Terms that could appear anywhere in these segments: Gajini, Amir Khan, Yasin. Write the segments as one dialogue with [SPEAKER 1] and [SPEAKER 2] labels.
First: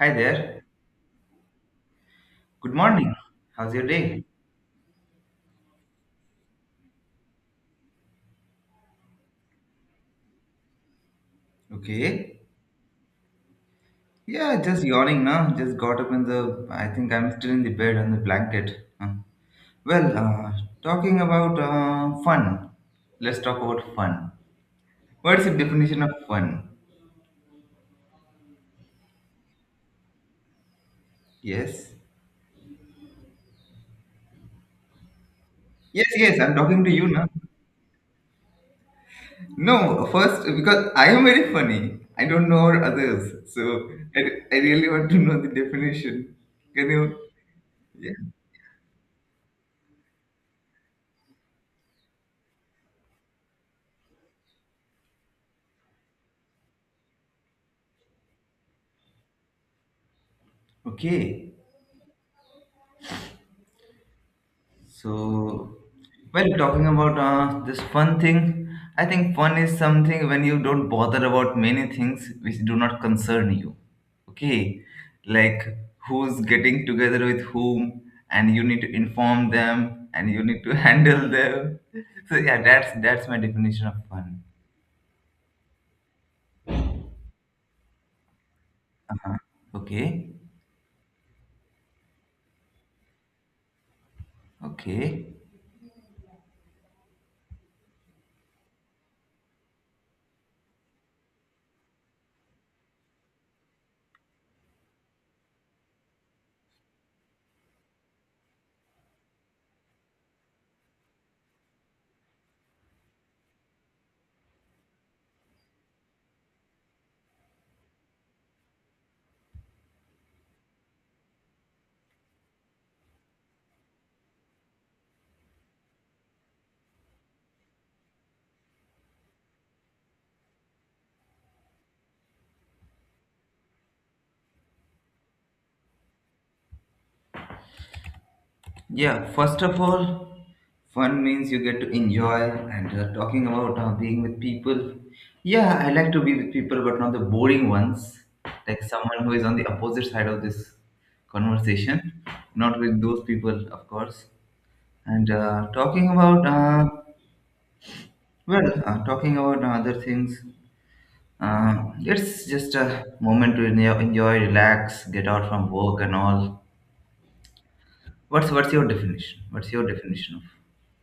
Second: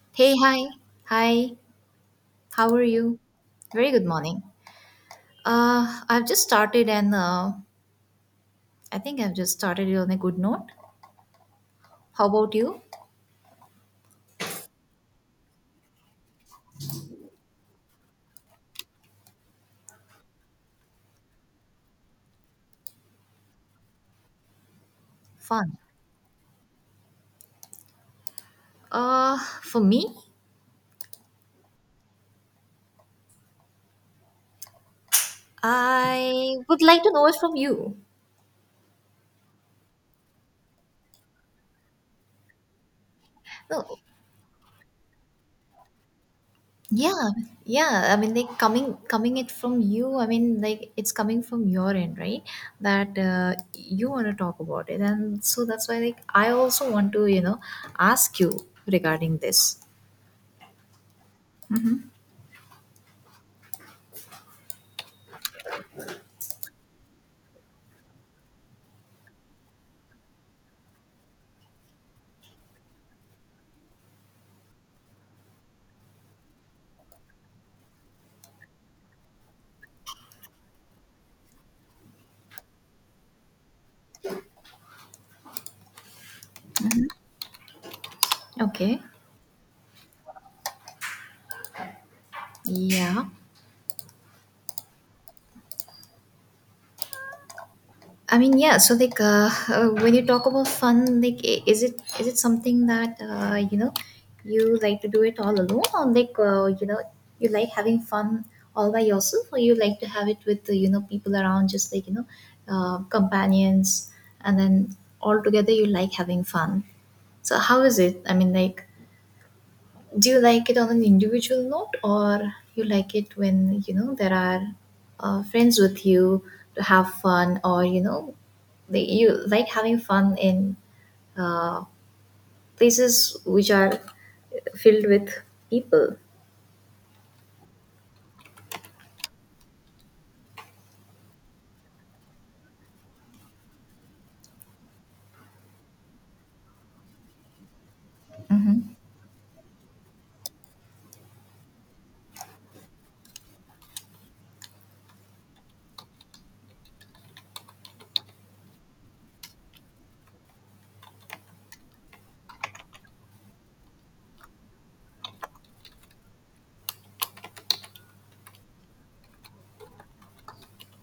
[SPEAKER 1] Hi
[SPEAKER 2] Hey, hi.
[SPEAKER 1] there.
[SPEAKER 2] Hi.
[SPEAKER 1] Good
[SPEAKER 2] How are
[SPEAKER 1] morning.
[SPEAKER 2] you?
[SPEAKER 1] How's your
[SPEAKER 2] Very good
[SPEAKER 1] day?
[SPEAKER 2] morning. I've just started and I think I've just started it on a good note. How
[SPEAKER 1] Okay.
[SPEAKER 2] about you?
[SPEAKER 1] Yeah, just yawning now. Just got up in the. I think I'm still in the bed on the blanket. Huh. Well, talking about fun. Let's talk about fun. What's the
[SPEAKER 2] Fun.
[SPEAKER 1] definition of fun?
[SPEAKER 2] For me,
[SPEAKER 1] Yes. Yes, yes. I'm
[SPEAKER 2] I would
[SPEAKER 1] talking to
[SPEAKER 2] like
[SPEAKER 1] you
[SPEAKER 2] to know
[SPEAKER 1] now.
[SPEAKER 2] it from you.
[SPEAKER 1] No, first because I am very funny. I don't know our others, so
[SPEAKER 2] No,
[SPEAKER 1] I, I really want to know the definition. Can you?
[SPEAKER 2] yeah, yeah. I
[SPEAKER 1] Yeah.
[SPEAKER 2] mean, like coming it from you. I mean, like it's coming from your end, right? That you want to talk about it, and so that's why, like, I also want to ask you regarding this.
[SPEAKER 1] Okay. So, well, talking about this fun thing, I think fun is something when you don't bother about many things which do not concern you. Okay, like who's getting together with whom, and you need to inform them, and you need to handle them. So yeah, that's my definition of fun.
[SPEAKER 2] Okay.
[SPEAKER 1] Okay,
[SPEAKER 2] Yeah.
[SPEAKER 1] okay.
[SPEAKER 2] I mean, yeah. So, like, when you talk about fun, like, is it something that you like to do it all alone, or like, you like having fun all by yourself, or you like to have it with people around, just like companions, and then all together you like having fun. So, how is it? I mean, like, do you like it on an individual note, or you like it when you know there are friends with you to have fun, or you like having fun in uh, places which are filled with people.
[SPEAKER 1] Yeah, first of all, fun means you get to enjoy and talking about being with people. Yeah, I like to be with people, but not the boring ones, like
[SPEAKER 2] Hmm.
[SPEAKER 1] someone who is on the opposite side of this conversation, not with those people, of course. And talking about other things, it's just a moment to enjoy, relax, get out from work and all. What's your definition? What's your definition of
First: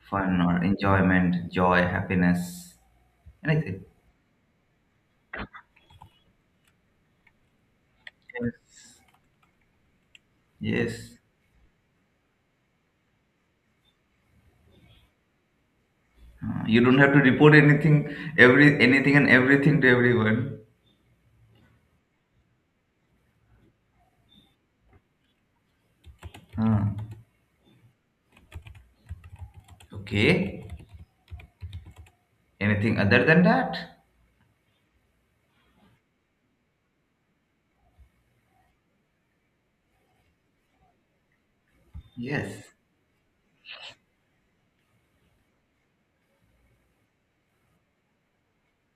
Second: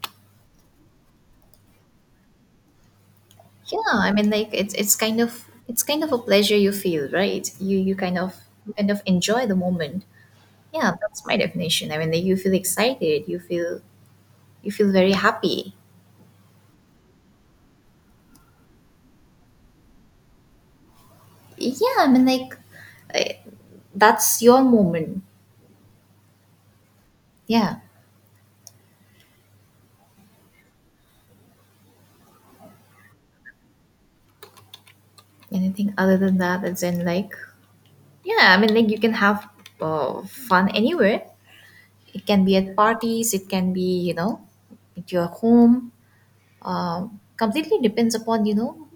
[SPEAKER 1] fun or enjoyment, joy, happiness,
[SPEAKER 2] Yeah,
[SPEAKER 1] anything?
[SPEAKER 2] I mean, like it's kind of a pleasure you feel, right? You kind of enjoy the moment. Yeah,
[SPEAKER 1] Yes.
[SPEAKER 2] that's my definition. I mean, like you feel excited, you feel very happy.
[SPEAKER 1] You don't have to report anything, every anything and everything to everyone.
[SPEAKER 2] Yeah, I mean, like. I, that's your moment.
[SPEAKER 1] Uh,
[SPEAKER 2] Yeah,
[SPEAKER 1] okay. Anything other than that?
[SPEAKER 2] anything other than that, as in like, yeah, I mean, like you can have fun anywhere. It can be
[SPEAKER 1] Yes.
[SPEAKER 2] at parties, it can be at your home. Completely depends upon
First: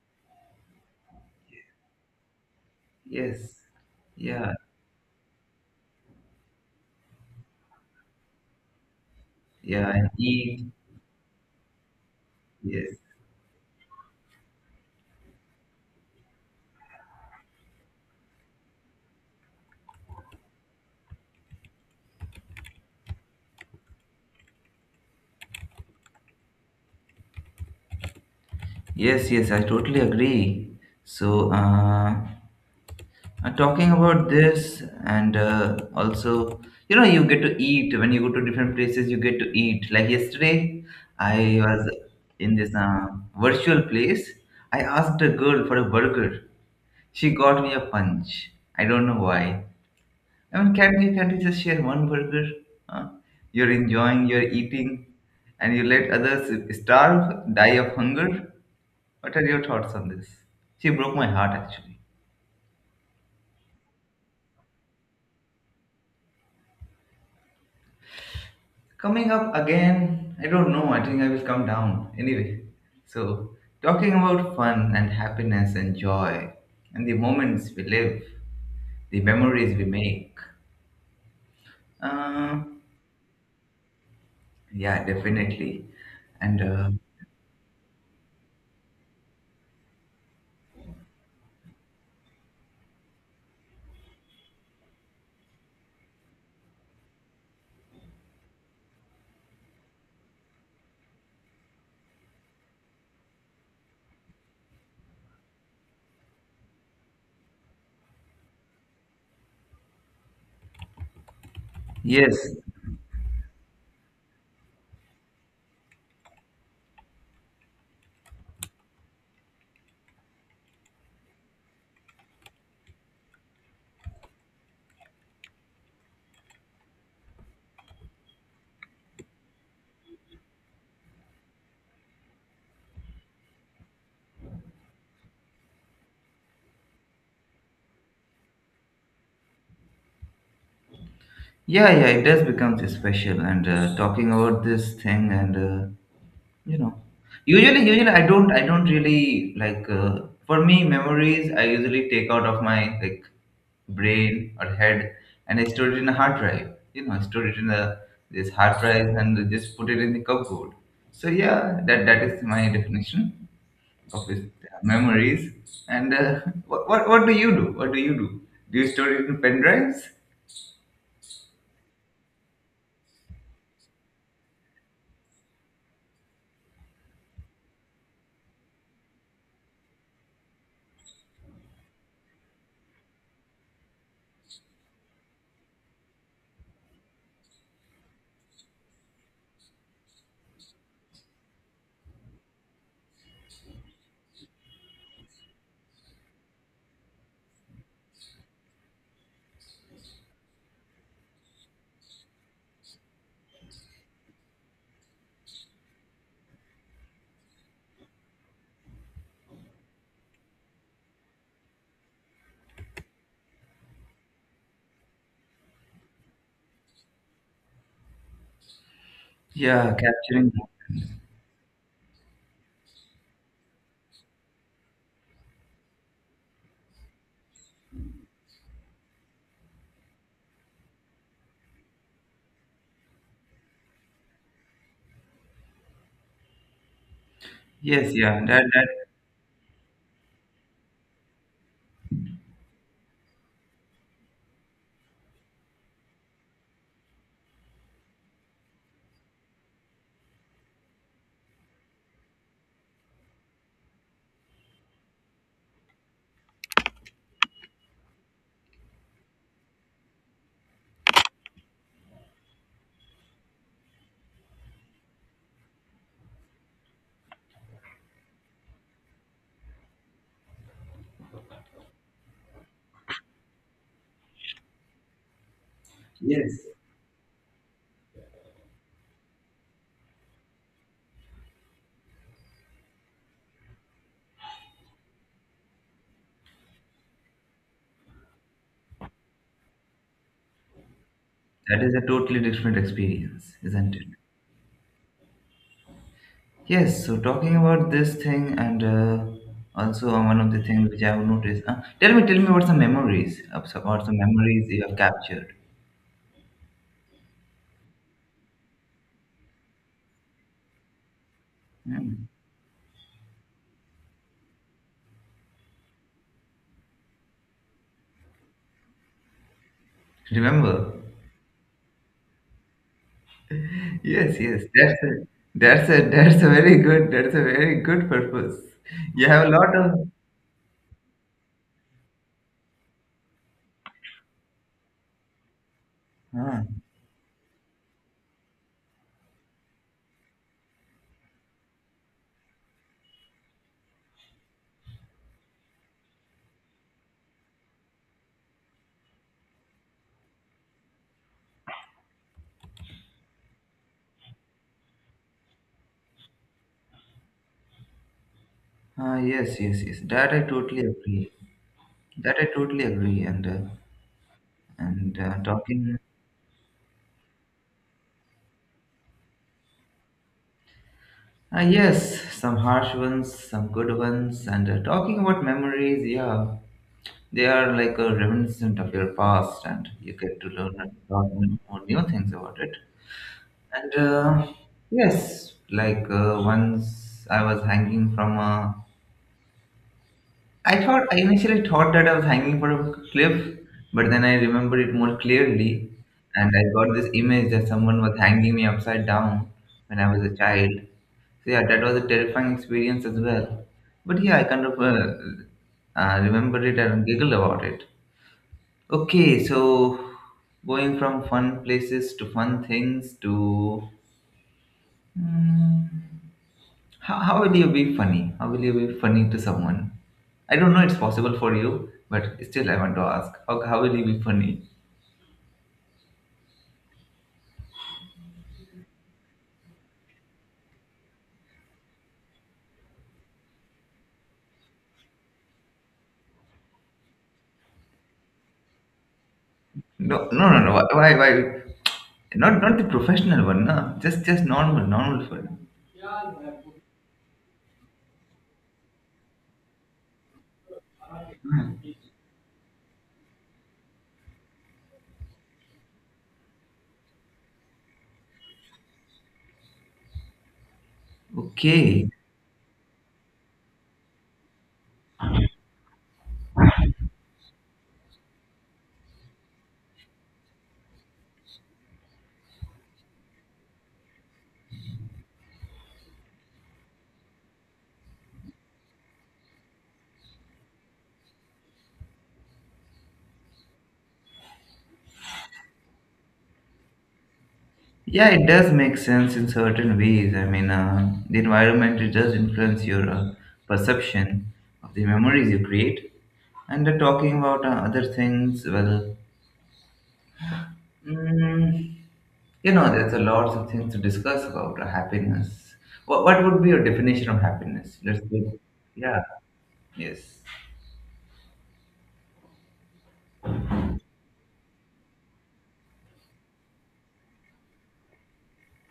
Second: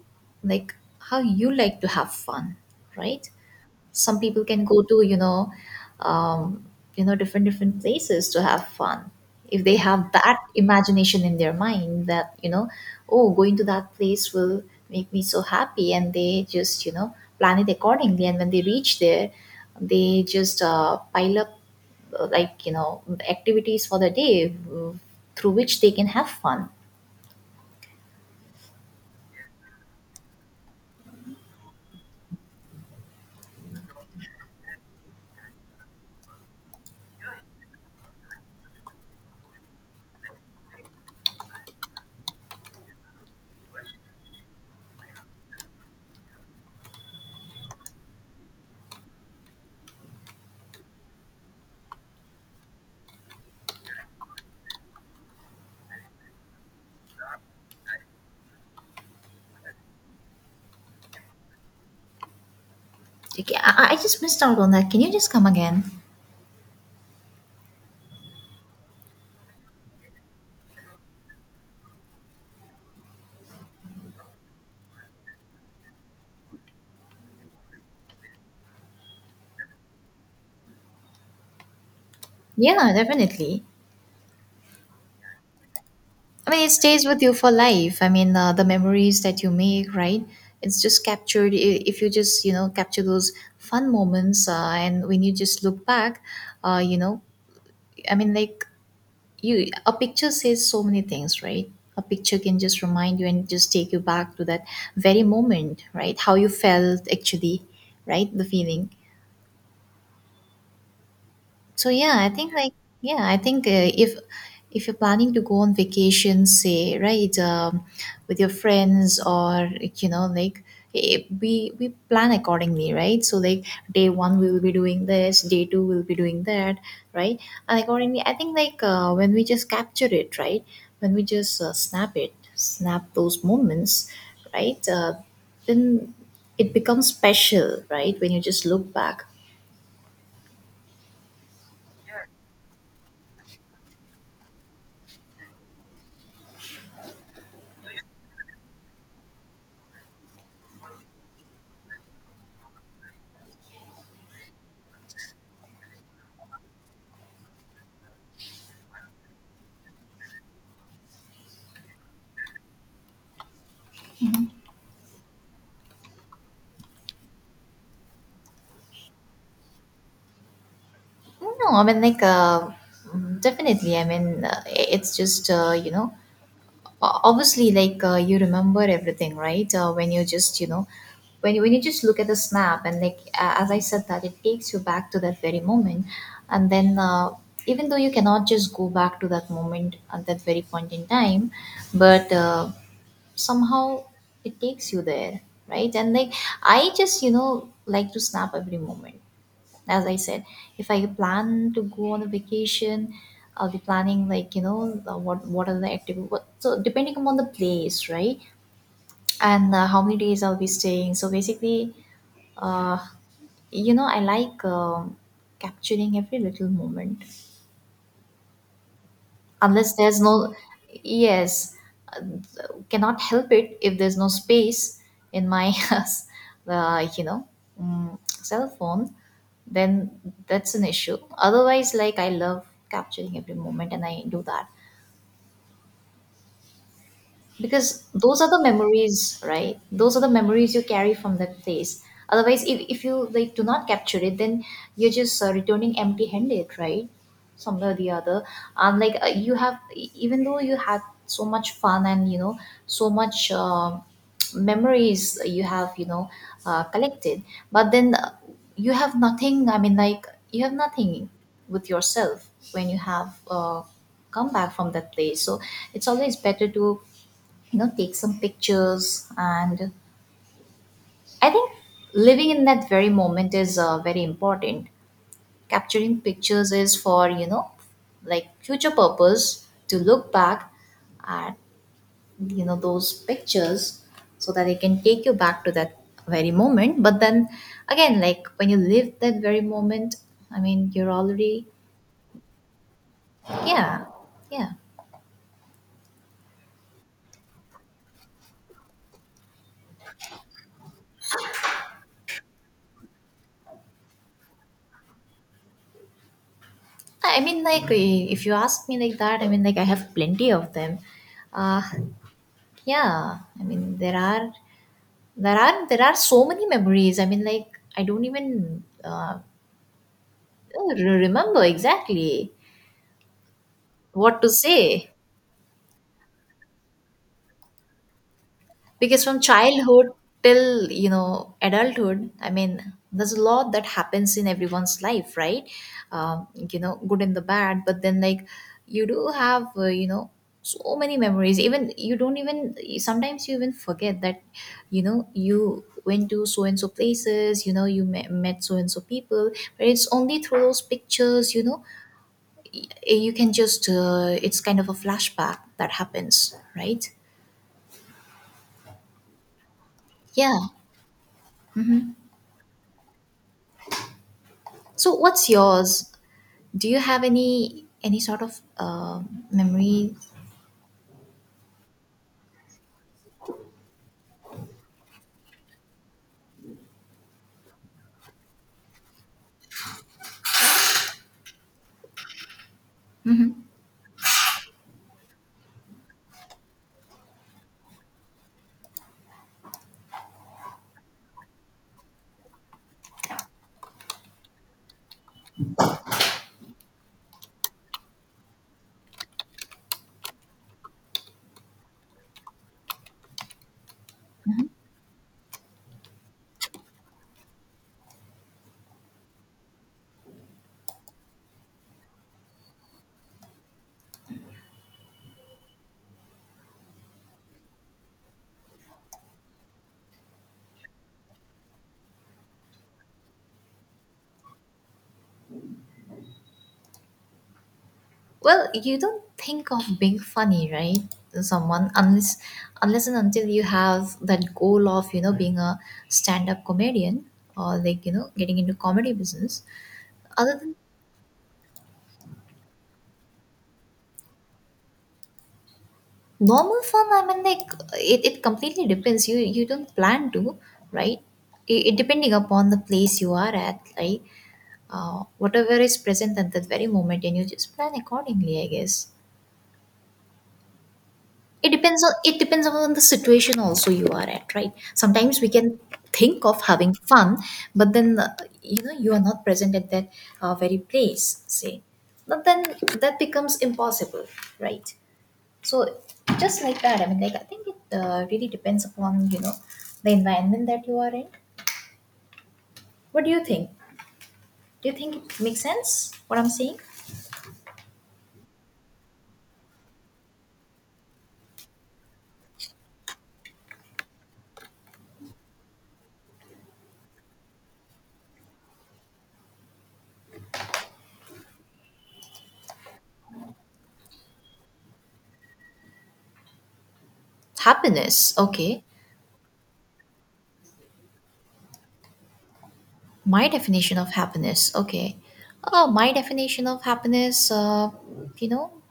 [SPEAKER 2] like how you like to have fun, right?
[SPEAKER 1] Yes.
[SPEAKER 2] Some people
[SPEAKER 1] Yeah.
[SPEAKER 2] can go to um, different places to have fun, if they
[SPEAKER 1] Yeah. And
[SPEAKER 2] have that
[SPEAKER 1] eat.
[SPEAKER 2] imagination in their mind that you know
[SPEAKER 1] Yes.
[SPEAKER 2] oh, going to that place will make me so happy, and they just plan it accordingly. And when they reach there, they just pile up like activities for the day through which they can have fun.
[SPEAKER 1] Yes. Yes. I totally agree. So. Talking about this, and also, you get to eat when you go to different places. You get to eat. Like yesterday, I was in this virtual place. I asked a girl for a burger. She got me a punch. I don't know why. I mean, can't you just share one burger? Huh? You're enjoying, you're eating, and you let others starve, die of hunger. What are your thoughts on this? She broke my heart actually.
[SPEAKER 2] Okay. I just missed out on that. Can you just come again?
[SPEAKER 1] Coming up again, I don't know. I think I will come down. Anyway, so talking about fun and happiness and joy and the moments we live, the memories we make. Uh,
[SPEAKER 2] Yeah, no, definitely.
[SPEAKER 1] yeah, definitely.
[SPEAKER 2] I
[SPEAKER 1] And
[SPEAKER 2] mean, it stays with you for life. I mean, the memories that you make, right? It's just captured. If you just capture those fun moments, and when you just look back, uh, you know, I mean, like a picture says so many things, right? A picture can just remind you and just take you back to that very moment, right? How you felt actually, right? The feeling. So yeah, I
[SPEAKER 1] yes,
[SPEAKER 2] think like, yeah, I think if you're planning to go on vacation, say, right, with your friends, or like, we plan accordingly, right? So, like, day one we will be doing this, day two we'll be doing that, right? And accordingly, I think like when we just capture it, right? When we just snap it, snap those moments, right? Then it becomes special, right? When you just look back.
[SPEAKER 1] yeah, yeah, it does become so special. And talking about this thing, and you know, usually I don't really like, for me memories I usually take out of my, like, brain or head, and I store it in a hard drive. You know, I store it in a this hard drive and just put it in the cupboard. So yeah, that is my definition of this memories. And what do you do? Do you store it in pen drives?
[SPEAKER 2] No, I mean, like, definitely. I mean, it's just, obviously, like, you remember everything, right? When you just, you know, when you just look at the snap, and like, as I said, that it takes you back to that very moment. And then, even though you cannot just go back to that moment at that very point in time, but somehow it takes you there, right? And like, I just like to snap every moment. As I said, if I plan to go on a vacation, I'll be planning, like, what are the activity. So depending upon the place, right, and how many days I'll be staying. So basically, uh, I like capturing every little moment.
[SPEAKER 1] Yeah,
[SPEAKER 2] Unless there's
[SPEAKER 1] capturing.
[SPEAKER 2] no. Yes. uh, cannot help it if there's no space in my uh, you know cell phone. Then that's an issue. Otherwise, like, I love capturing every moment, and I do that, because
[SPEAKER 1] Yes, yeah,
[SPEAKER 2] those are the
[SPEAKER 1] that
[SPEAKER 2] memories, right? Those are the memories you carry from that place. Otherwise, if you like do not capture it, then you're just returning empty handed, right? Somewhere or the other. And like, you have even though you had so much fun, and so much memories you have, collected. But then, you have nothing, I mean, like, you have nothing with yourself when you have come back from that place. So it's always better to take some pictures. And I think living in that very moment is very important. Capturing
[SPEAKER 1] yes,
[SPEAKER 2] pictures is for like future purpose, to look back at those pictures, so that it can take you back to that very moment. But then again, like, when you live that very moment, I mean, you're already.
[SPEAKER 1] that is a totally different experience, isn't
[SPEAKER 2] Yeah.
[SPEAKER 1] it?
[SPEAKER 2] Yeah.
[SPEAKER 1] Yes, so talking about this thing, and also one of the things which I have noticed. Tell me what's the memories about the memories you have captured.
[SPEAKER 2] I mean, like, if you ask me like that, I mean, like, I have plenty of them. uh,
[SPEAKER 1] Hmm.
[SPEAKER 2] Yeah, I mean there are there are so many memories. I mean, like I don't even
[SPEAKER 1] Remember?
[SPEAKER 2] remember exactly
[SPEAKER 1] Yes,
[SPEAKER 2] what to
[SPEAKER 1] yes. That's a,
[SPEAKER 2] say.
[SPEAKER 1] that's a that's a very good, purpose.
[SPEAKER 2] Because
[SPEAKER 1] You
[SPEAKER 2] from
[SPEAKER 1] have a lot of.
[SPEAKER 2] childhood till adulthood, I mean there's a lot that happens in everyone's life, right?
[SPEAKER 1] Ah,
[SPEAKER 2] Good and the bad, but then like you do have so many memories, even you don't even, sometimes you even forget that you know you went to so and so places, you know you met so and so people. But it's only through those pictures, you can just it's kind of a flashback that happens, right?
[SPEAKER 1] yes, yes, yes. That I
[SPEAKER 2] Yeah.
[SPEAKER 1] totally agree. That I totally agree. And uh,
[SPEAKER 2] So
[SPEAKER 1] and uh,
[SPEAKER 2] what's
[SPEAKER 1] talking.
[SPEAKER 2] yours? Do you have any sort of memory?
[SPEAKER 1] Ah, yes, some harsh ones, some good ones, and talking about memories. Yeah. They are like a reminiscent of your past, and you get to learn a lot more new things about it.
[SPEAKER 2] Hmm.
[SPEAKER 1] And yes, like once I was hanging from a. I initially thought that I was hanging from a cliff, but then I remembered it more clearly, and I got this image that someone was hanging me upside down when I was a child. So yeah, that was a terrifying experience as well. But yeah, I kind of remember it and giggle about it. Okay, so going from fun places to fun things to. Hmm, how will you be funny? How will you be funny to someone? I don't know it's possible for you, but still I want to ask how will you be funny?
[SPEAKER 2] Well, you don't think of being funny, right? Someone unless unless and until you have that goal of being a stand-up comedian, or like getting into comedy business.
[SPEAKER 1] No, no,
[SPEAKER 2] Other
[SPEAKER 1] no, no.
[SPEAKER 2] than
[SPEAKER 1] Why? Not, not the professional one, no. Just normal, normal fun.
[SPEAKER 2] normal fun, I mean, like it completely depends. You don't plan to, right? It depending upon the place you are at, right? Whatever is present at that very moment, and you just plan accordingly, I guess. it depends
[SPEAKER 1] Okay.
[SPEAKER 2] on it depends on the situation also you are at, right? Sometimes we can think of having fun, but then you are not present at that very place, say. But then that becomes impossible, right? So, just like that, I mean, like, I think it really depends upon the environment that you are in. What do you think? Do you think it makes sense, what I'm saying?
[SPEAKER 1] Yeah, it does make sense in certain ways. I mean, the environment, it does influence your perception of the memories you create. And talking about other things, well, mm, there's a lot of things to discuss about happiness. What would be your definition of happiness? Let's
[SPEAKER 2] Happiness.
[SPEAKER 1] go.
[SPEAKER 2] Okay.
[SPEAKER 1] Yeah. Yes.
[SPEAKER 2] My definition of happiness, okay. My definition of happiness, you know,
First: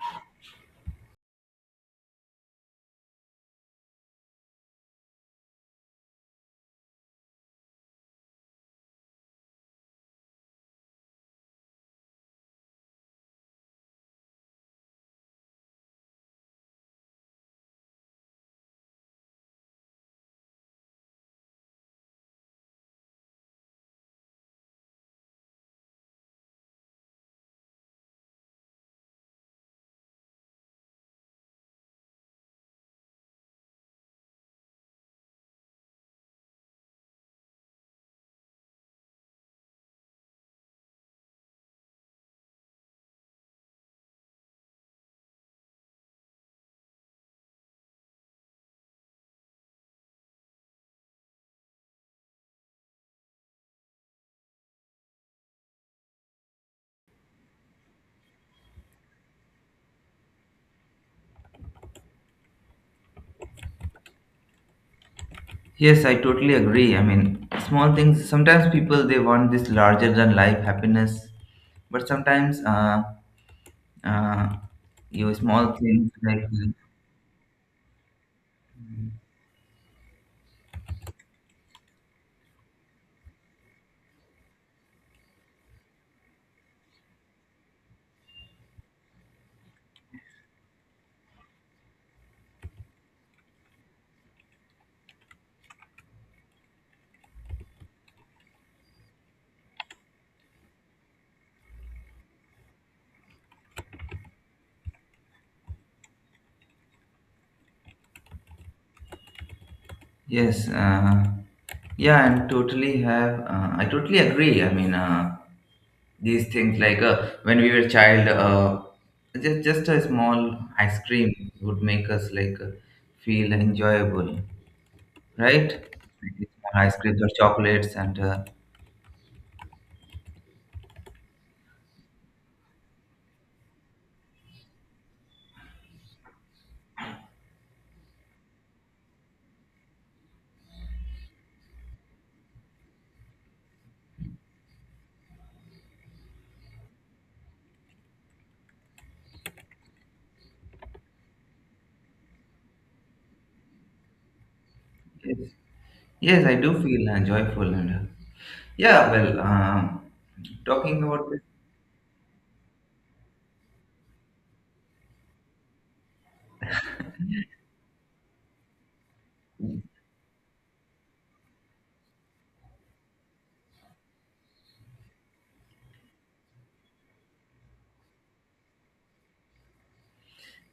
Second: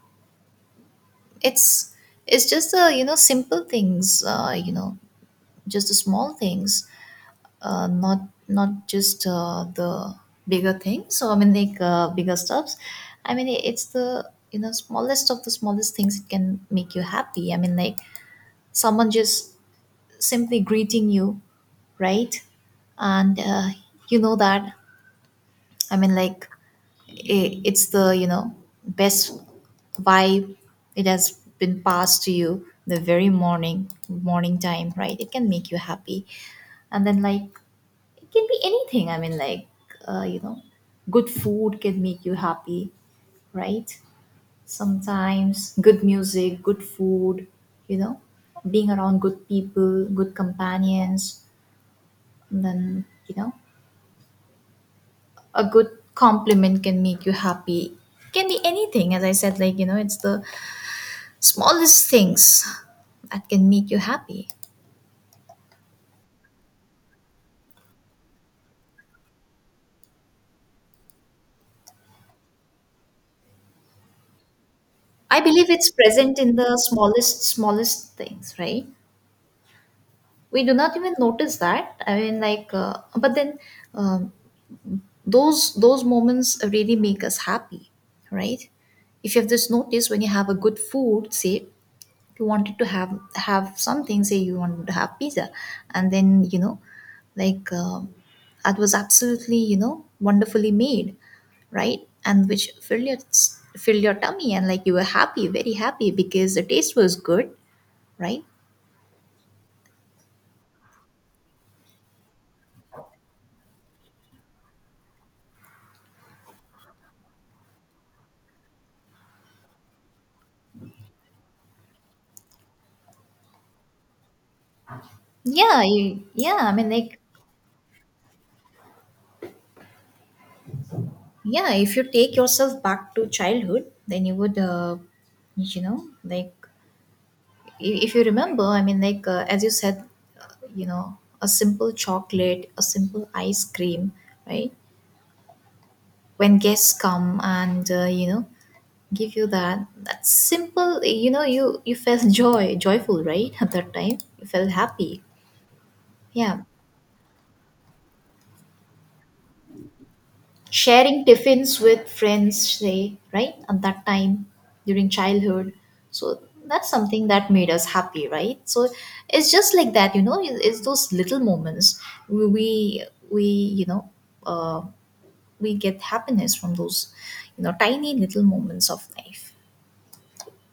[SPEAKER 2] it's it's just the simple things, just the small things, uh, not not just the bigger things. So I mean, like bigger stuffs. I mean, it's the smallest of the smallest things that can make you happy. I mean, like someone just simply greeting you, right? And you know that, I mean, like, it's the best vibe. It has been passed to you the very morning, morning time, right? It can make you happy. And then, like, it can be anything. I mean, like uh, you know good food can make you happy, right? Sometimes good music, good food, you know being around good people, good companions. And then you know a good compliment can make you happy. Can be anything, as I said, like it's the smallest things that can make you happy.
[SPEAKER 1] Yes, I totally agree. I mean, small things. Sometimes people they want this larger than life happiness, but sometimes uh, you
[SPEAKER 2] I believe
[SPEAKER 1] small
[SPEAKER 2] it's
[SPEAKER 1] things
[SPEAKER 2] present
[SPEAKER 1] like
[SPEAKER 2] in the smallest, smallest things, right? We do not even notice that. I mean, like, but then um, those moments really make us happy, right? If you have this notice when you have a good food, say you wanted to have something, say you wanted to have pizza and then like uh, that was absolutely wonderfully made, right? And which filled your tummy and like you were happy, very happy, because the taste was good, right?
[SPEAKER 1] yes, yeah, and totally have, I totally agree, I mean, these things, like, when we were child, just a small ice cream would make us, like, feel enjoyable, right?
[SPEAKER 2] Yeah,
[SPEAKER 1] Like these
[SPEAKER 2] yeah, I
[SPEAKER 1] small
[SPEAKER 2] mean,
[SPEAKER 1] ice
[SPEAKER 2] like,
[SPEAKER 1] creams or chocolates and
[SPEAKER 2] yeah, if you take yourself back to childhood, then you would you know, like, if you remember, I mean, like, as you said, uh, you know, a simple chocolate, a simple ice cream, right? When guests come and you know, give you that simple, you know, you felt joyful, right? At that time you felt happy.
[SPEAKER 1] yes, yes, I
[SPEAKER 2] Yeah,
[SPEAKER 1] do feel joyful, and yeah. Well, talking
[SPEAKER 2] sharing
[SPEAKER 1] about.
[SPEAKER 2] tiffins with friends, say, right, at that time during childhood. So that's something that made us happy, right? So it's just like that, you know, it's those little moments. we we, we, you know, uh, we get happiness from those, you know, tiny little moments of life.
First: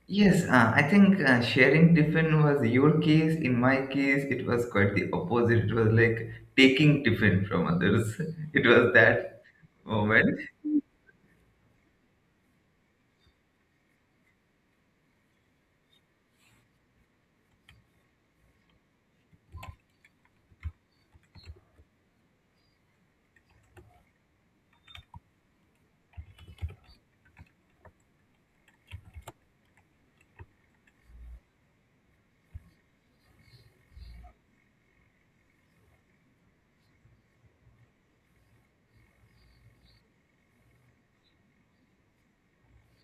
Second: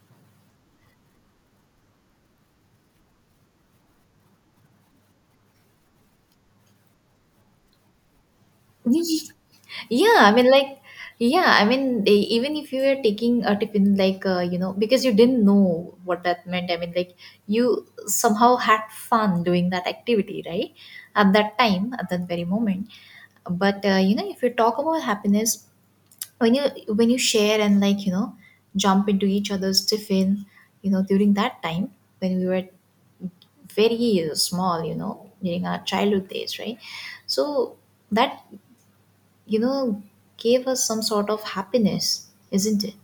[SPEAKER 1] Yes, I think sharing tiffin was your case. In my case, it was quite the opposite. It was like taking tiffin from others. It was that
[SPEAKER 2] Yeah, I
[SPEAKER 1] moment.
[SPEAKER 2] mean, like, yeah, I mean, they, even if you were taking a tiffin, like, you know, because you didn't know what that meant, I mean, like, you somehow had fun doing that activity, right? At that time, at that very moment. But, you know, if you talk about happiness, when you when you share and like, you know, jump into each other's tiffin, you know, during that time when we were very small, you know, during our childhood days, right? So that, you know, gave us some sort of happiness, isn't it?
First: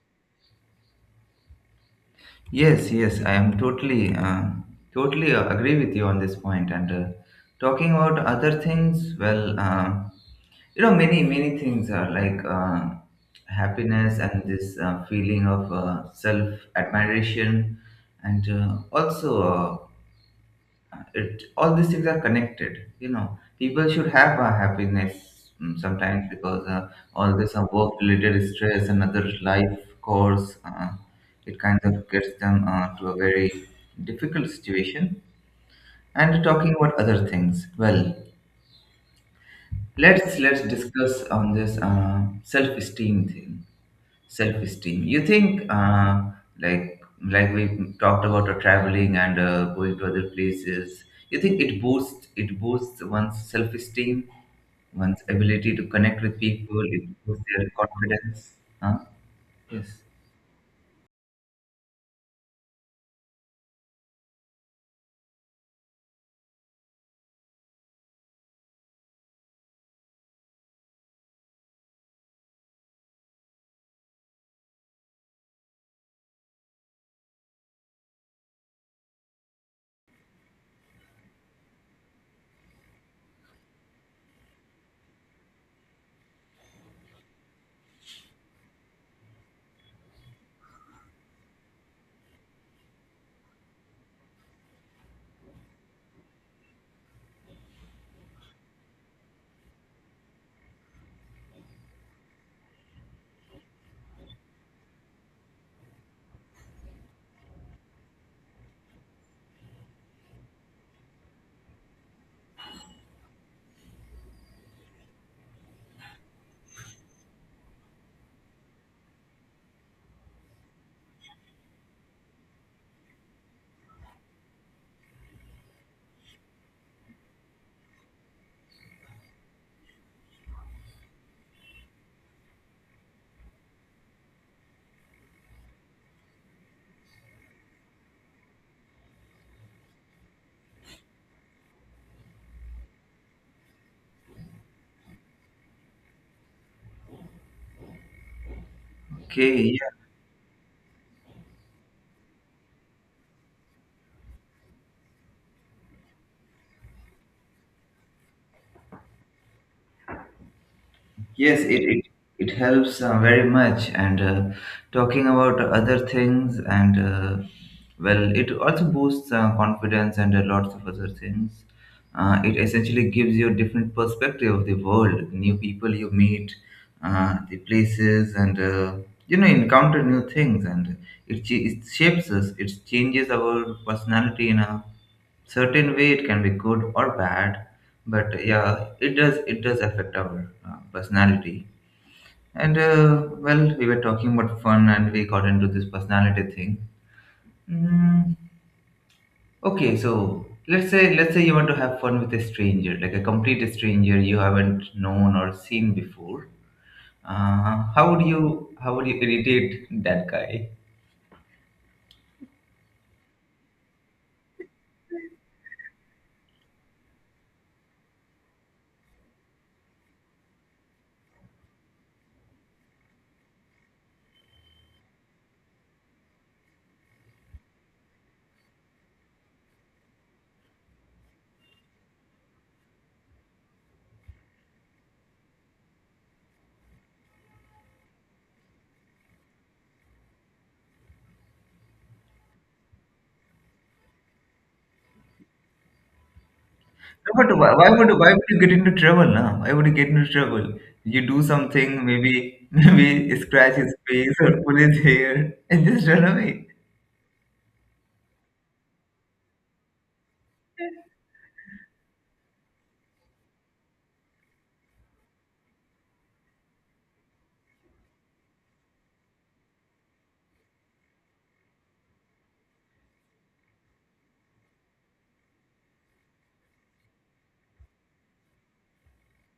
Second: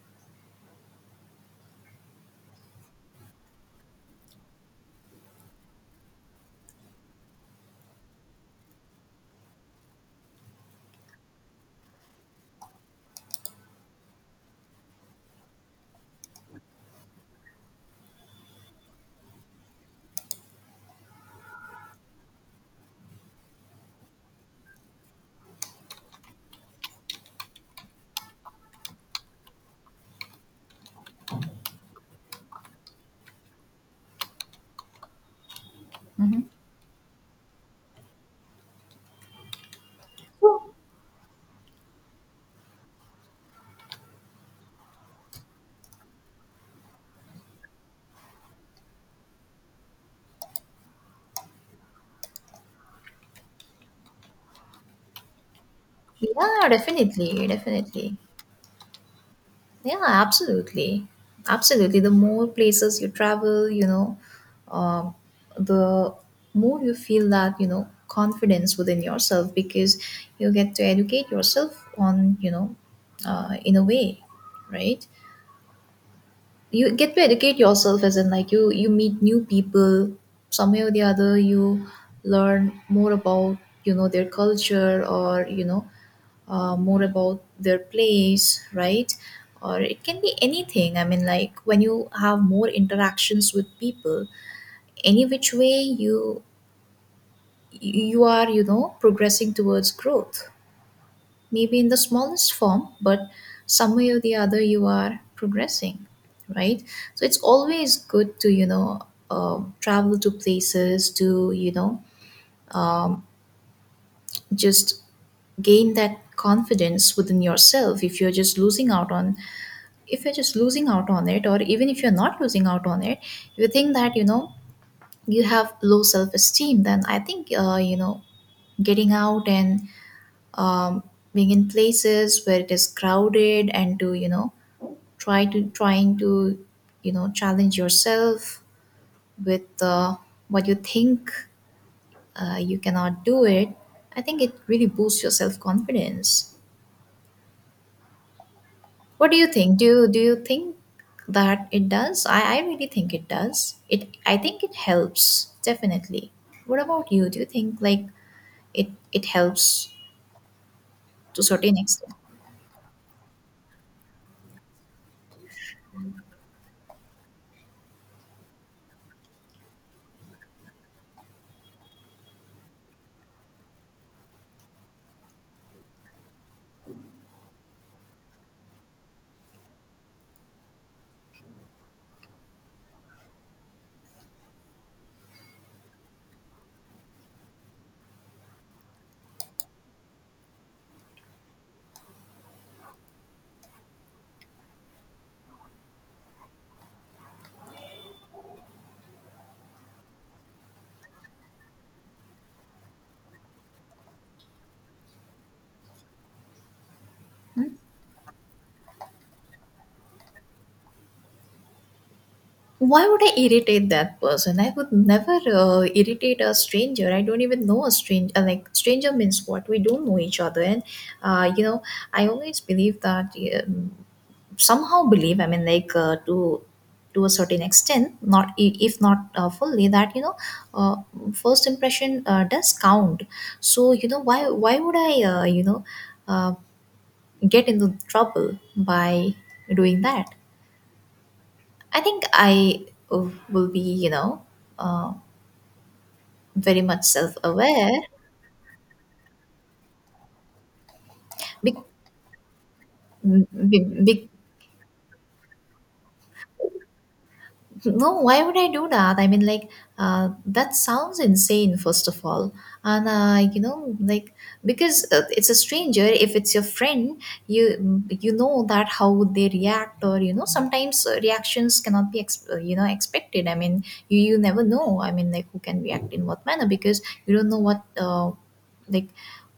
[SPEAKER 1] Yes, yes, I am totally, totally agree with you on this point. And talking about other things, well, many things are like, happiness and this feeling of self admiration, and also. It, all these things are connected. You know, people should have a happiness, sometimes, because all this work related stress and other life course, it kind of gets them to a very difficult situation.
[SPEAKER 2] Hmm.
[SPEAKER 1] And talking about other things, well, let's discuss on this self esteem thing. Self-esteem, you think like we talked about traveling and going to other places, you think it boosts, one's self-esteem, one's ability to connect with
[SPEAKER 2] Yeah,
[SPEAKER 1] people, it boosts
[SPEAKER 2] definitely,
[SPEAKER 1] their
[SPEAKER 2] definitely.
[SPEAKER 1] confidence? Huh? Yes.
[SPEAKER 2] Yeah, absolutely. Absolutely. The more places you travel, you know, uh, the more you feel that, you know, confidence within yourself, because you get to educate yourself on, you know, in a way, right? You get to educate yourself, as in like, you meet new people. Some way or the other, you learn more about, you know, their culture, or you know, more about their place, right? Or it can be anything. I mean, like, when you have more interactions with people, any which way, you you are, you know, progressing towards growth, maybe in the smallest form, but some way or the other you are progressing, right? So it's always good to, you know, travel to places to, you know, um, just gain that confidence within yourself if you're just losing out on, if you're just losing out on it, or even if you're not losing out on it, if you think that you know you have low self-esteem, then I think you know, getting out and, um, being in places where it is crowded and, to you know, trying to, you know, challenge yourself with, what you think you cannot do. It, I think it really boosts your self confidence. What do you
[SPEAKER 1] Okay.
[SPEAKER 2] think? Do you, do you think that it does? I really think it does. It, I think it helps, definitely. What about you? Do you think like it helps to
[SPEAKER 1] Yes,
[SPEAKER 2] certain
[SPEAKER 1] it, it,
[SPEAKER 2] extent?
[SPEAKER 1] it helps very much. And talking about other things. And well, it also boosts confidence and lots of other things. It essentially gives you a different perspective of the world, new people you meet, the places, and encounter new things. And it shapes us, it changes our personality in a certain way. It can be good or bad, but yeah, it does, affect our personality. And well, we were talking about fun and we got into this personality thing. mm, okay, so let's say you want to have fun with a stranger, like a complete stranger you haven't known or seen before.
[SPEAKER 2] Hmm?
[SPEAKER 1] How would you irritate that guy?
[SPEAKER 2] Why would I irritate that person? I would never irritate a stranger. I don't even know a stranger. Like stranger means what? We don't know each other, and you know, I always believe that somehow believe. I mean, like to a certain extent, not, if not fully, that you know, uh, first impression does count. So you know, why would I, you know, uh, get into trouble by doing that? I think I will be, you know, uh, very much
[SPEAKER 1] No,
[SPEAKER 2] self
[SPEAKER 1] but
[SPEAKER 2] aware.
[SPEAKER 1] why would you get into trouble now? Why would you get into trouble? You do
[SPEAKER 2] be-
[SPEAKER 1] something, maybe maybe scratch
[SPEAKER 2] be-
[SPEAKER 1] his
[SPEAKER 2] be-
[SPEAKER 1] face or pull his hair and just run away.
[SPEAKER 2] No, why would I do that? I mean, like, that sounds insane, first of all. And, you know, like, because it's a stranger. If it's your friend, you know that how would they react, or, you know, sometimes reactions cannot be, you know, expected. I mean, you never know. I mean, like, who can react in what manner, because you don't know what, like,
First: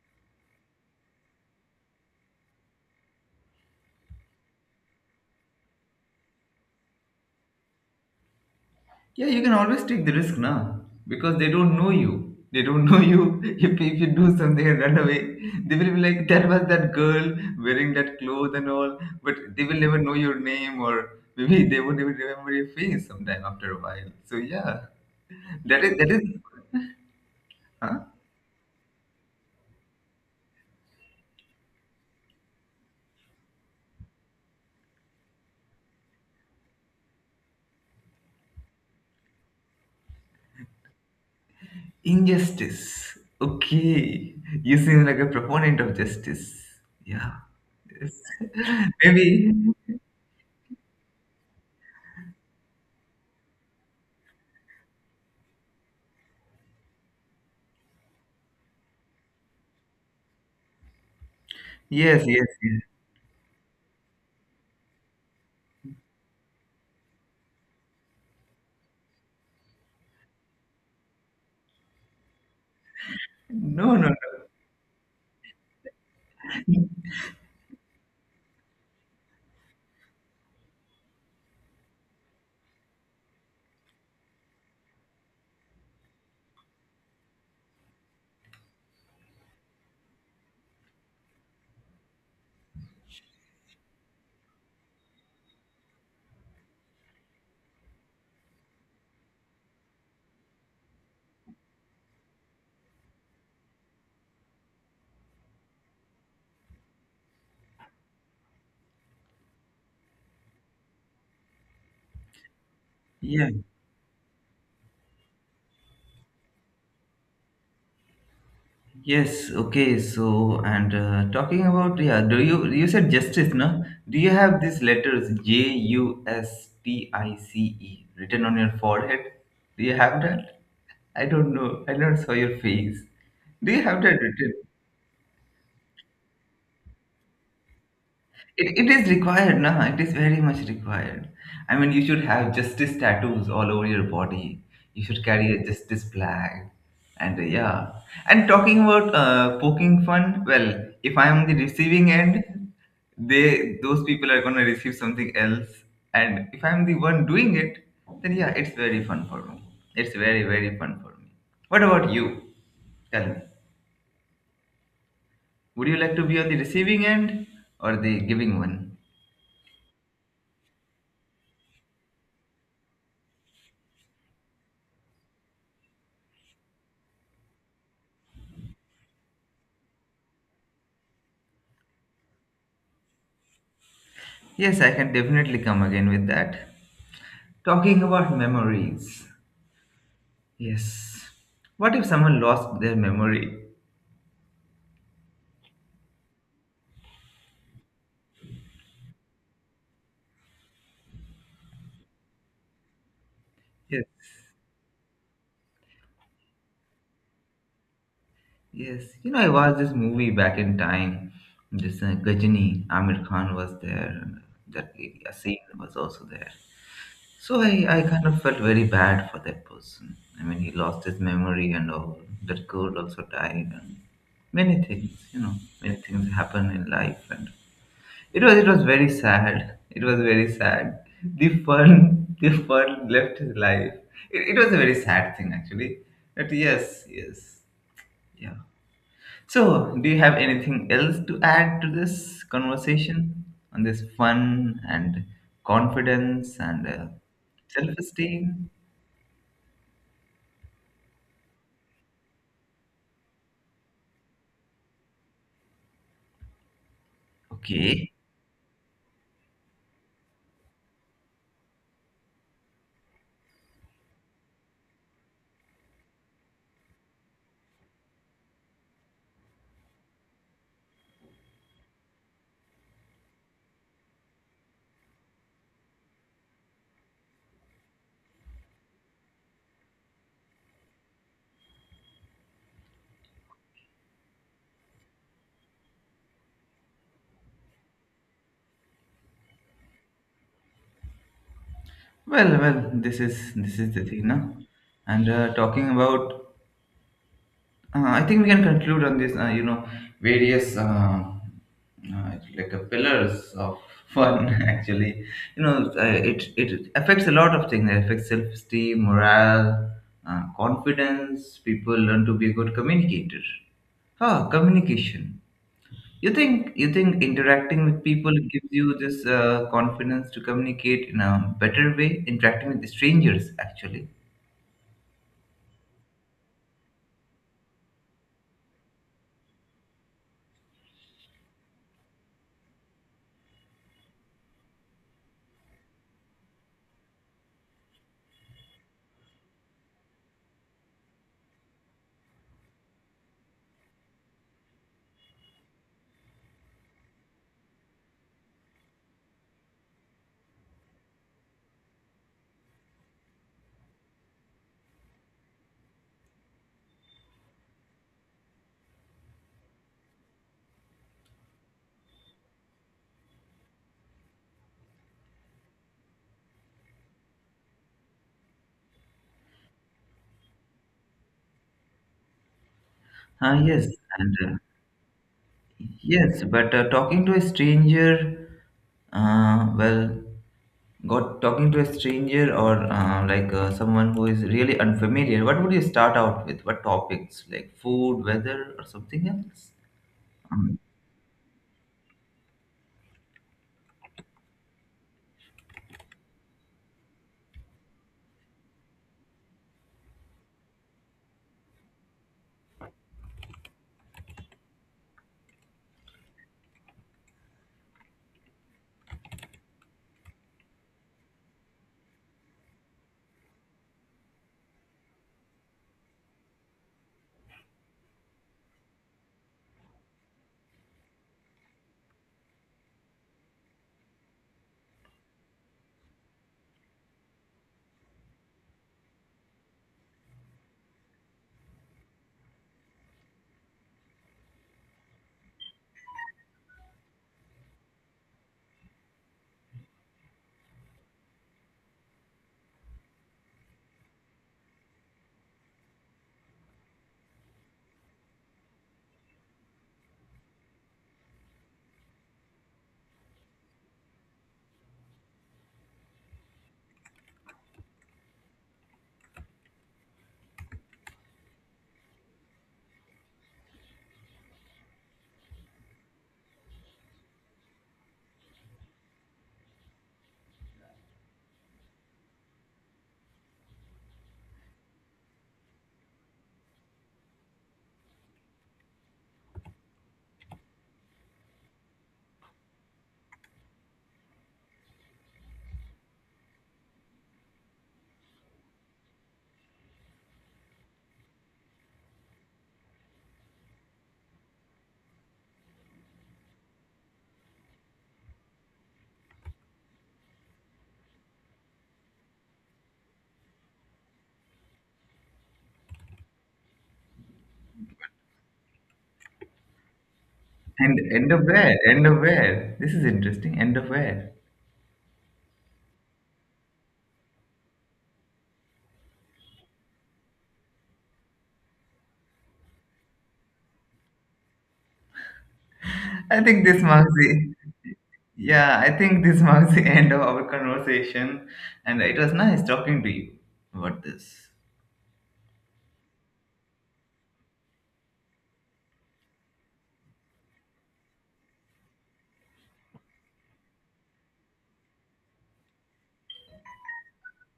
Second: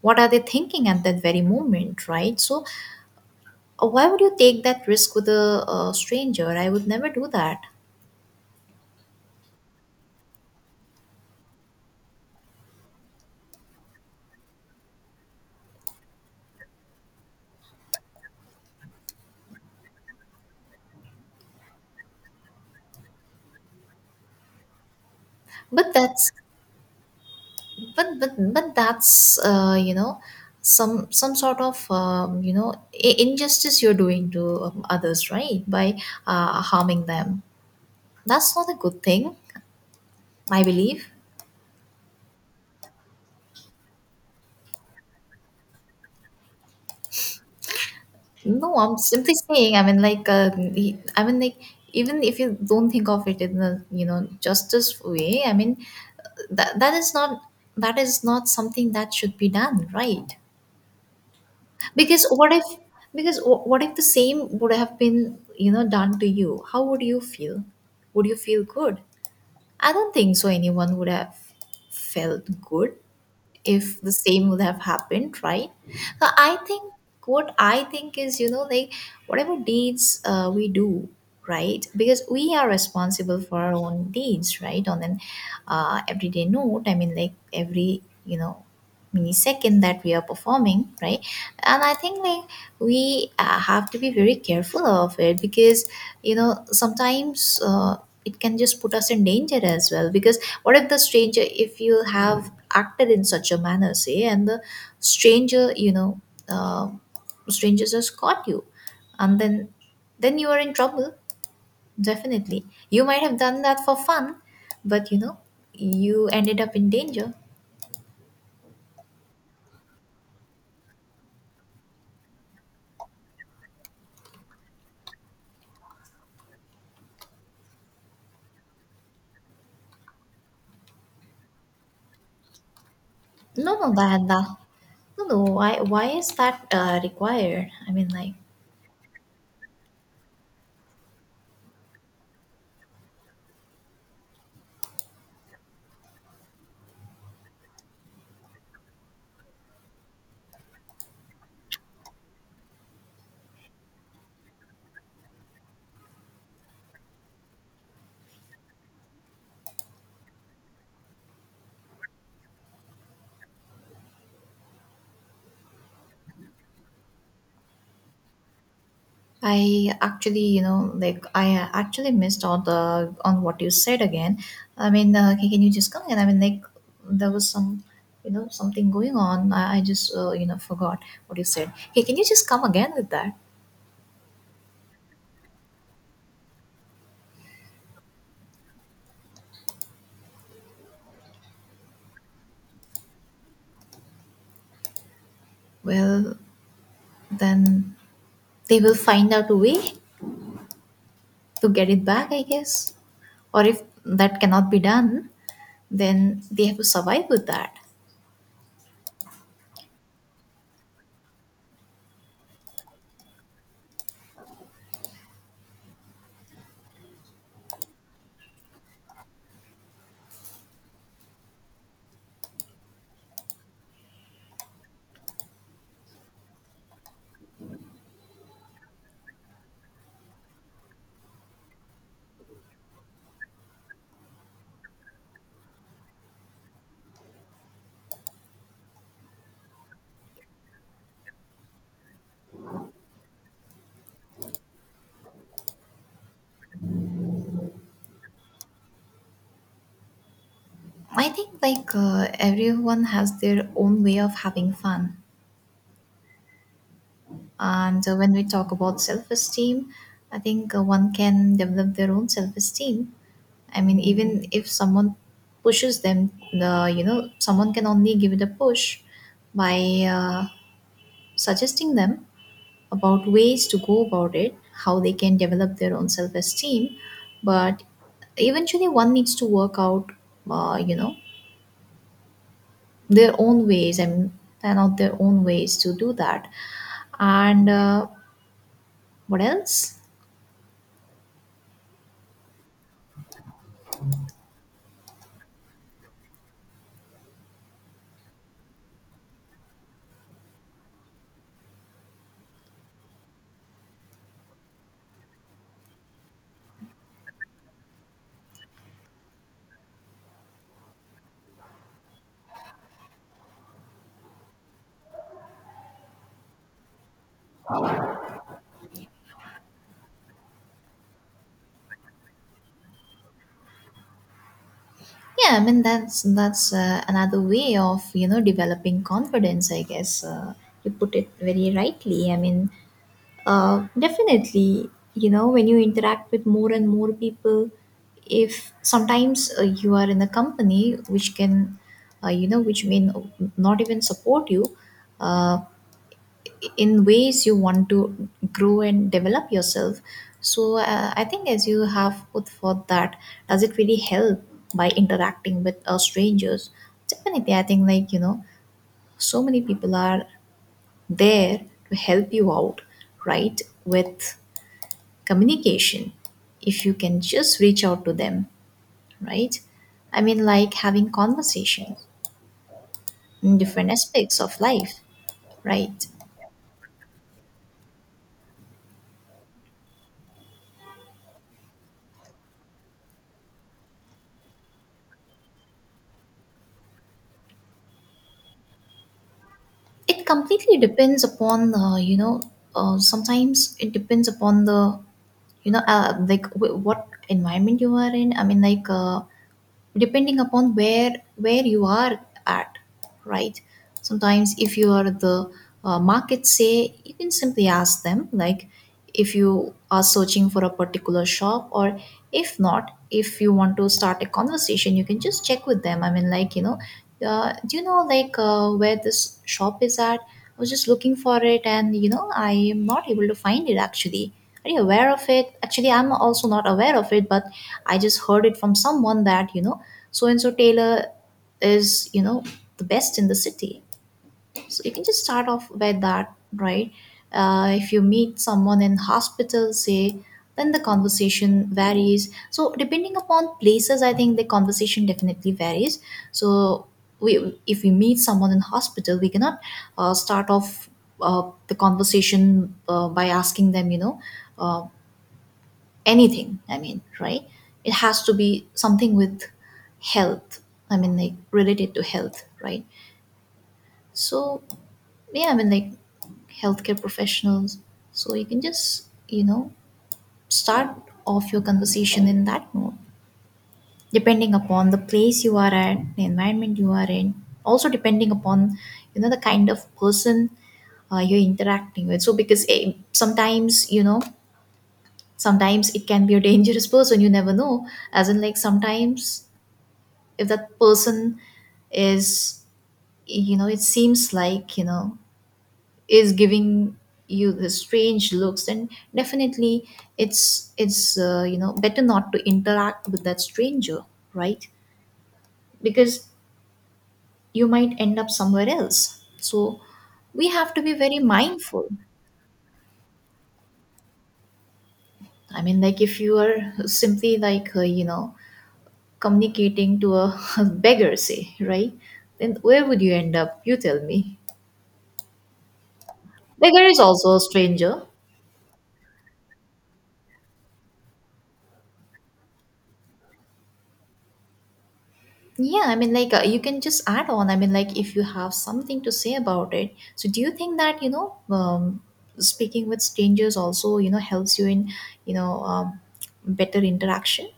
[SPEAKER 2] what are they thinking at that very moment, right? So, why would you take that risk with a, stranger? I would never do that.
[SPEAKER 1] Yeah, you can always take the risk now because they don't know you. They don't know you. If you do something and run away, they will be like, that was that girl wearing that clothes and all. But they will never know your name, or maybe they won't even remember your face sometime after a while. So yeah, that
[SPEAKER 2] But
[SPEAKER 1] is that is.
[SPEAKER 2] that's
[SPEAKER 1] Huh?
[SPEAKER 2] but that's you know, some sort of, you know, injustice you're doing to, others, right, by harming them. That's not a good thing, I believe.
[SPEAKER 1] Injustice. Okay. You seem like a proponent of justice. Yeah. Yes.
[SPEAKER 2] No, I'm simply
[SPEAKER 1] Maybe.
[SPEAKER 2] saying, I mean, like, I mean, like, even if you don't think of it in the, you know, justice way, I mean, that is not that is not something that should be done, right?
[SPEAKER 1] Yes,
[SPEAKER 2] Because
[SPEAKER 1] yes,
[SPEAKER 2] what if,
[SPEAKER 1] yes.
[SPEAKER 2] what if the same would have been, you know, done to you? How would you feel? Would you feel good? I don't think so anyone would have felt good
[SPEAKER 1] No,
[SPEAKER 2] if
[SPEAKER 1] no,
[SPEAKER 2] the
[SPEAKER 1] no.
[SPEAKER 2] same would have happened, right? So I think, what I think is, you know, like, whatever deeds we do, right? Because we are responsible for our own deeds, right, on an, everyday note. I mean, like, every, you know, millisecond that we are performing, right? And I think like we have to be very careful of it because, you know, sometimes it can just put us in danger as well, because what if the stranger, if you have acted in such a manner, say, and the stranger, you know, uh, stranger just caught you, and then you are in trouble, definitely. You might have
[SPEAKER 1] Yeah.
[SPEAKER 2] done that for fun, but you know, you ended up in danger.
[SPEAKER 1] Yes. Okay. So, and talking about, yeah, you said justice, no? Do you have these letters Justice written on your forehead? Do you have that? I don't know. I never saw your face. Do
[SPEAKER 2] no
[SPEAKER 1] you
[SPEAKER 2] no
[SPEAKER 1] have that
[SPEAKER 2] That.
[SPEAKER 1] written?
[SPEAKER 2] No, no. Why? Why is that required? I mean, like,
[SPEAKER 1] It is required, nah. It is very much required. I mean, you should have justice tattoos all over your body. You should carry a justice flag, and yeah. And talking about poking fun, well, if I am the receiving end, they those people are gonna receive something else, and if I'm the one doing it, then yeah, it's very fun for me. It's very very fun for me. What about you? Tell me, would you like to be on the receiving end or the giving one?
[SPEAKER 2] I actually, you know, like, I actually missed all the on what you said again. I mean, can you just come again? I mean, like, there was some, you know, something going on. I just, you know, forgot what you said. Hey, can you just come again with that?
[SPEAKER 1] Yes, I can definitely come again with that. Talking about memories. Yes. What if someone lost their memory?
[SPEAKER 2] Well, then they will find out a way to get it back, I guess. Or if
[SPEAKER 1] Yes.
[SPEAKER 2] that cannot be done, then they have to survive with that.
[SPEAKER 1] Yes. You know, I watched this movie back in time. This Gajini, Amir Khan was there, and that Yasin was also there. So I kind of felt very bad for that person. I mean, he lost his memory and all. That girl also died, and many things, you know, many things happen in life. And it was very sad. It was very sad. The fun the fun left his life. It was a very sad thing actually. But yes, yes, yeah. So, do you have anything else to add to this conversation on this fun and confidence and self-esteem?
[SPEAKER 2] I think like everyone has their own way of having fun, and
[SPEAKER 1] Okay.
[SPEAKER 2] when we talk about self-esteem, I think one can develop their own self-esteem. I mean, even if someone pushes them, the, you know, someone can only give it a push by suggesting them about ways to go about it, how they can develop their own self-esteem. But eventually, one needs to work out, you know, their own ways. I mean, plan out their own ways to do that, and what else.
[SPEAKER 1] Well, this is the thing, no? And talking about. I think we can conclude on this, various uh, like pillars of fun. Actually, you know, uh, it affects a lot of things. It affects self esteem, morale, confidence. People learn to be a good communicator. Ah, communication. You think interacting with people gives you this confidence to communicate in a better way? Interacting with strangers, actually.
[SPEAKER 2] Yeah, I mean, that's another way of, you know, developing confidence, I guess. Uh, you put it very rightly, I mean, definitely, you know, when you interact with more and more people, if sometimes you are in a company which can, you know, which may not even support you uh, in ways you want to grow and develop yourself. So I think, as you have put forth, that does it really help by interacting with strangers? Definitely. I think like, you know, so many people are there to help you out, right, with communication, if you can just reach out to them, right? I mean, like, having conversations
[SPEAKER 1] Ah,
[SPEAKER 2] in
[SPEAKER 1] yes,
[SPEAKER 2] different
[SPEAKER 1] and.
[SPEAKER 2] aspects of life, right?
[SPEAKER 1] Yes, but talking to a stranger, well, got talking to a stranger or like someone who is really unfamiliar, what would you start out with? What topics? Like food, weather, or something else?
[SPEAKER 2] It completely
[SPEAKER 1] Um,
[SPEAKER 2] depends upon you know, sometimes it depends upon the, you know, like, what environment you are in. I mean, like, depending upon where you are at, right? Sometimes if you are the, market, say, you can simply ask them, like, if you are searching for a particular shop, or if not, if you want to start a conversation, you can just check with them. I mean, like, you know, do you know, like, where this shop is at? I was just looking for it and you know I am not able to find it, actually. Are you aware of it? Actually, I'm also not aware of it, but I just heard it from someone that, you know, so and so tailor is, you know, the best in the city. So you can just start off by that, right? Uh, if you meet someone in hospital, say, then the conversation varies. So depending upon places, I think the conversation definitely varies. So we, if we meet someone in hospital, we cannot start off the conversation by asking them, you know, uh, anything, I mean, right? It has to be something with health, I mean, like, related to health, right? So yeah, I mean, like, healthcare professionals, so you can just, you know, start off your conversation in that note, depending upon the place you are at, the environment you are in, also depending upon, you know, the kind of person you're interacting with. So because sometimes, you know, sometimes it can be a dangerous person, you never know, as in like, sometimes if that person is, you know, it seems like, you know, is giving you the strange looks, then definitely it's you know, better not to interact with that stranger, right? Because you might end up somewhere else. So we have to be
[SPEAKER 1] and
[SPEAKER 2] very
[SPEAKER 1] end of where?
[SPEAKER 2] mindful.
[SPEAKER 1] End of where? This is interesting. End of where?
[SPEAKER 2] I mean, like, if you are simply like, you know, communicating to a, beggar, say, right? Then where would you end up? You tell me.
[SPEAKER 1] I think this
[SPEAKER 2] Beggar is
[SPEAKER 1] marks
[SPEAKER 2] also a
[SPEAKER 1] the.
[SPEAKER 2] stranger.
[SPEAKER 1] Yeah. I think this marks the end of our conversation, and it was nice talking to you about this.
[SPEAKER 2] Yeah, I mean, like, you can just add on. I mean, like, if you have something to say about it. So, do you think that, you know, speaking with strangers also, you know, helps you in, you know, better interaction?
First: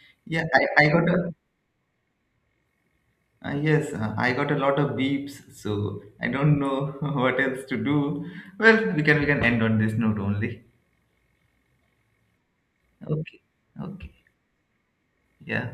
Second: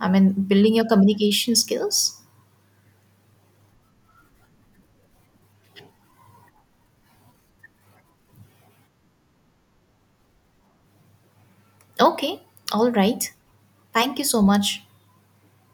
[SPEAKER 2] I mean,
[SPEAKER 1] Yeah,
[SPEAKER 2] building
[SPEAKER 1] I,
[SPEAKER 2] your
[SPEAKER 1] I got a.
[SPEAKER 2] communication skills?
[SPEAKER 1] Yes, I got a lot of beeps, so I don't know what else to do. Well, we can end on this note only.
[SPEAKER 2] Okay, all right.
[SPEAKER 1] Okay, okay,
[SPEAKER 2] Thank you so much.
[SPEAKER 1] yeah.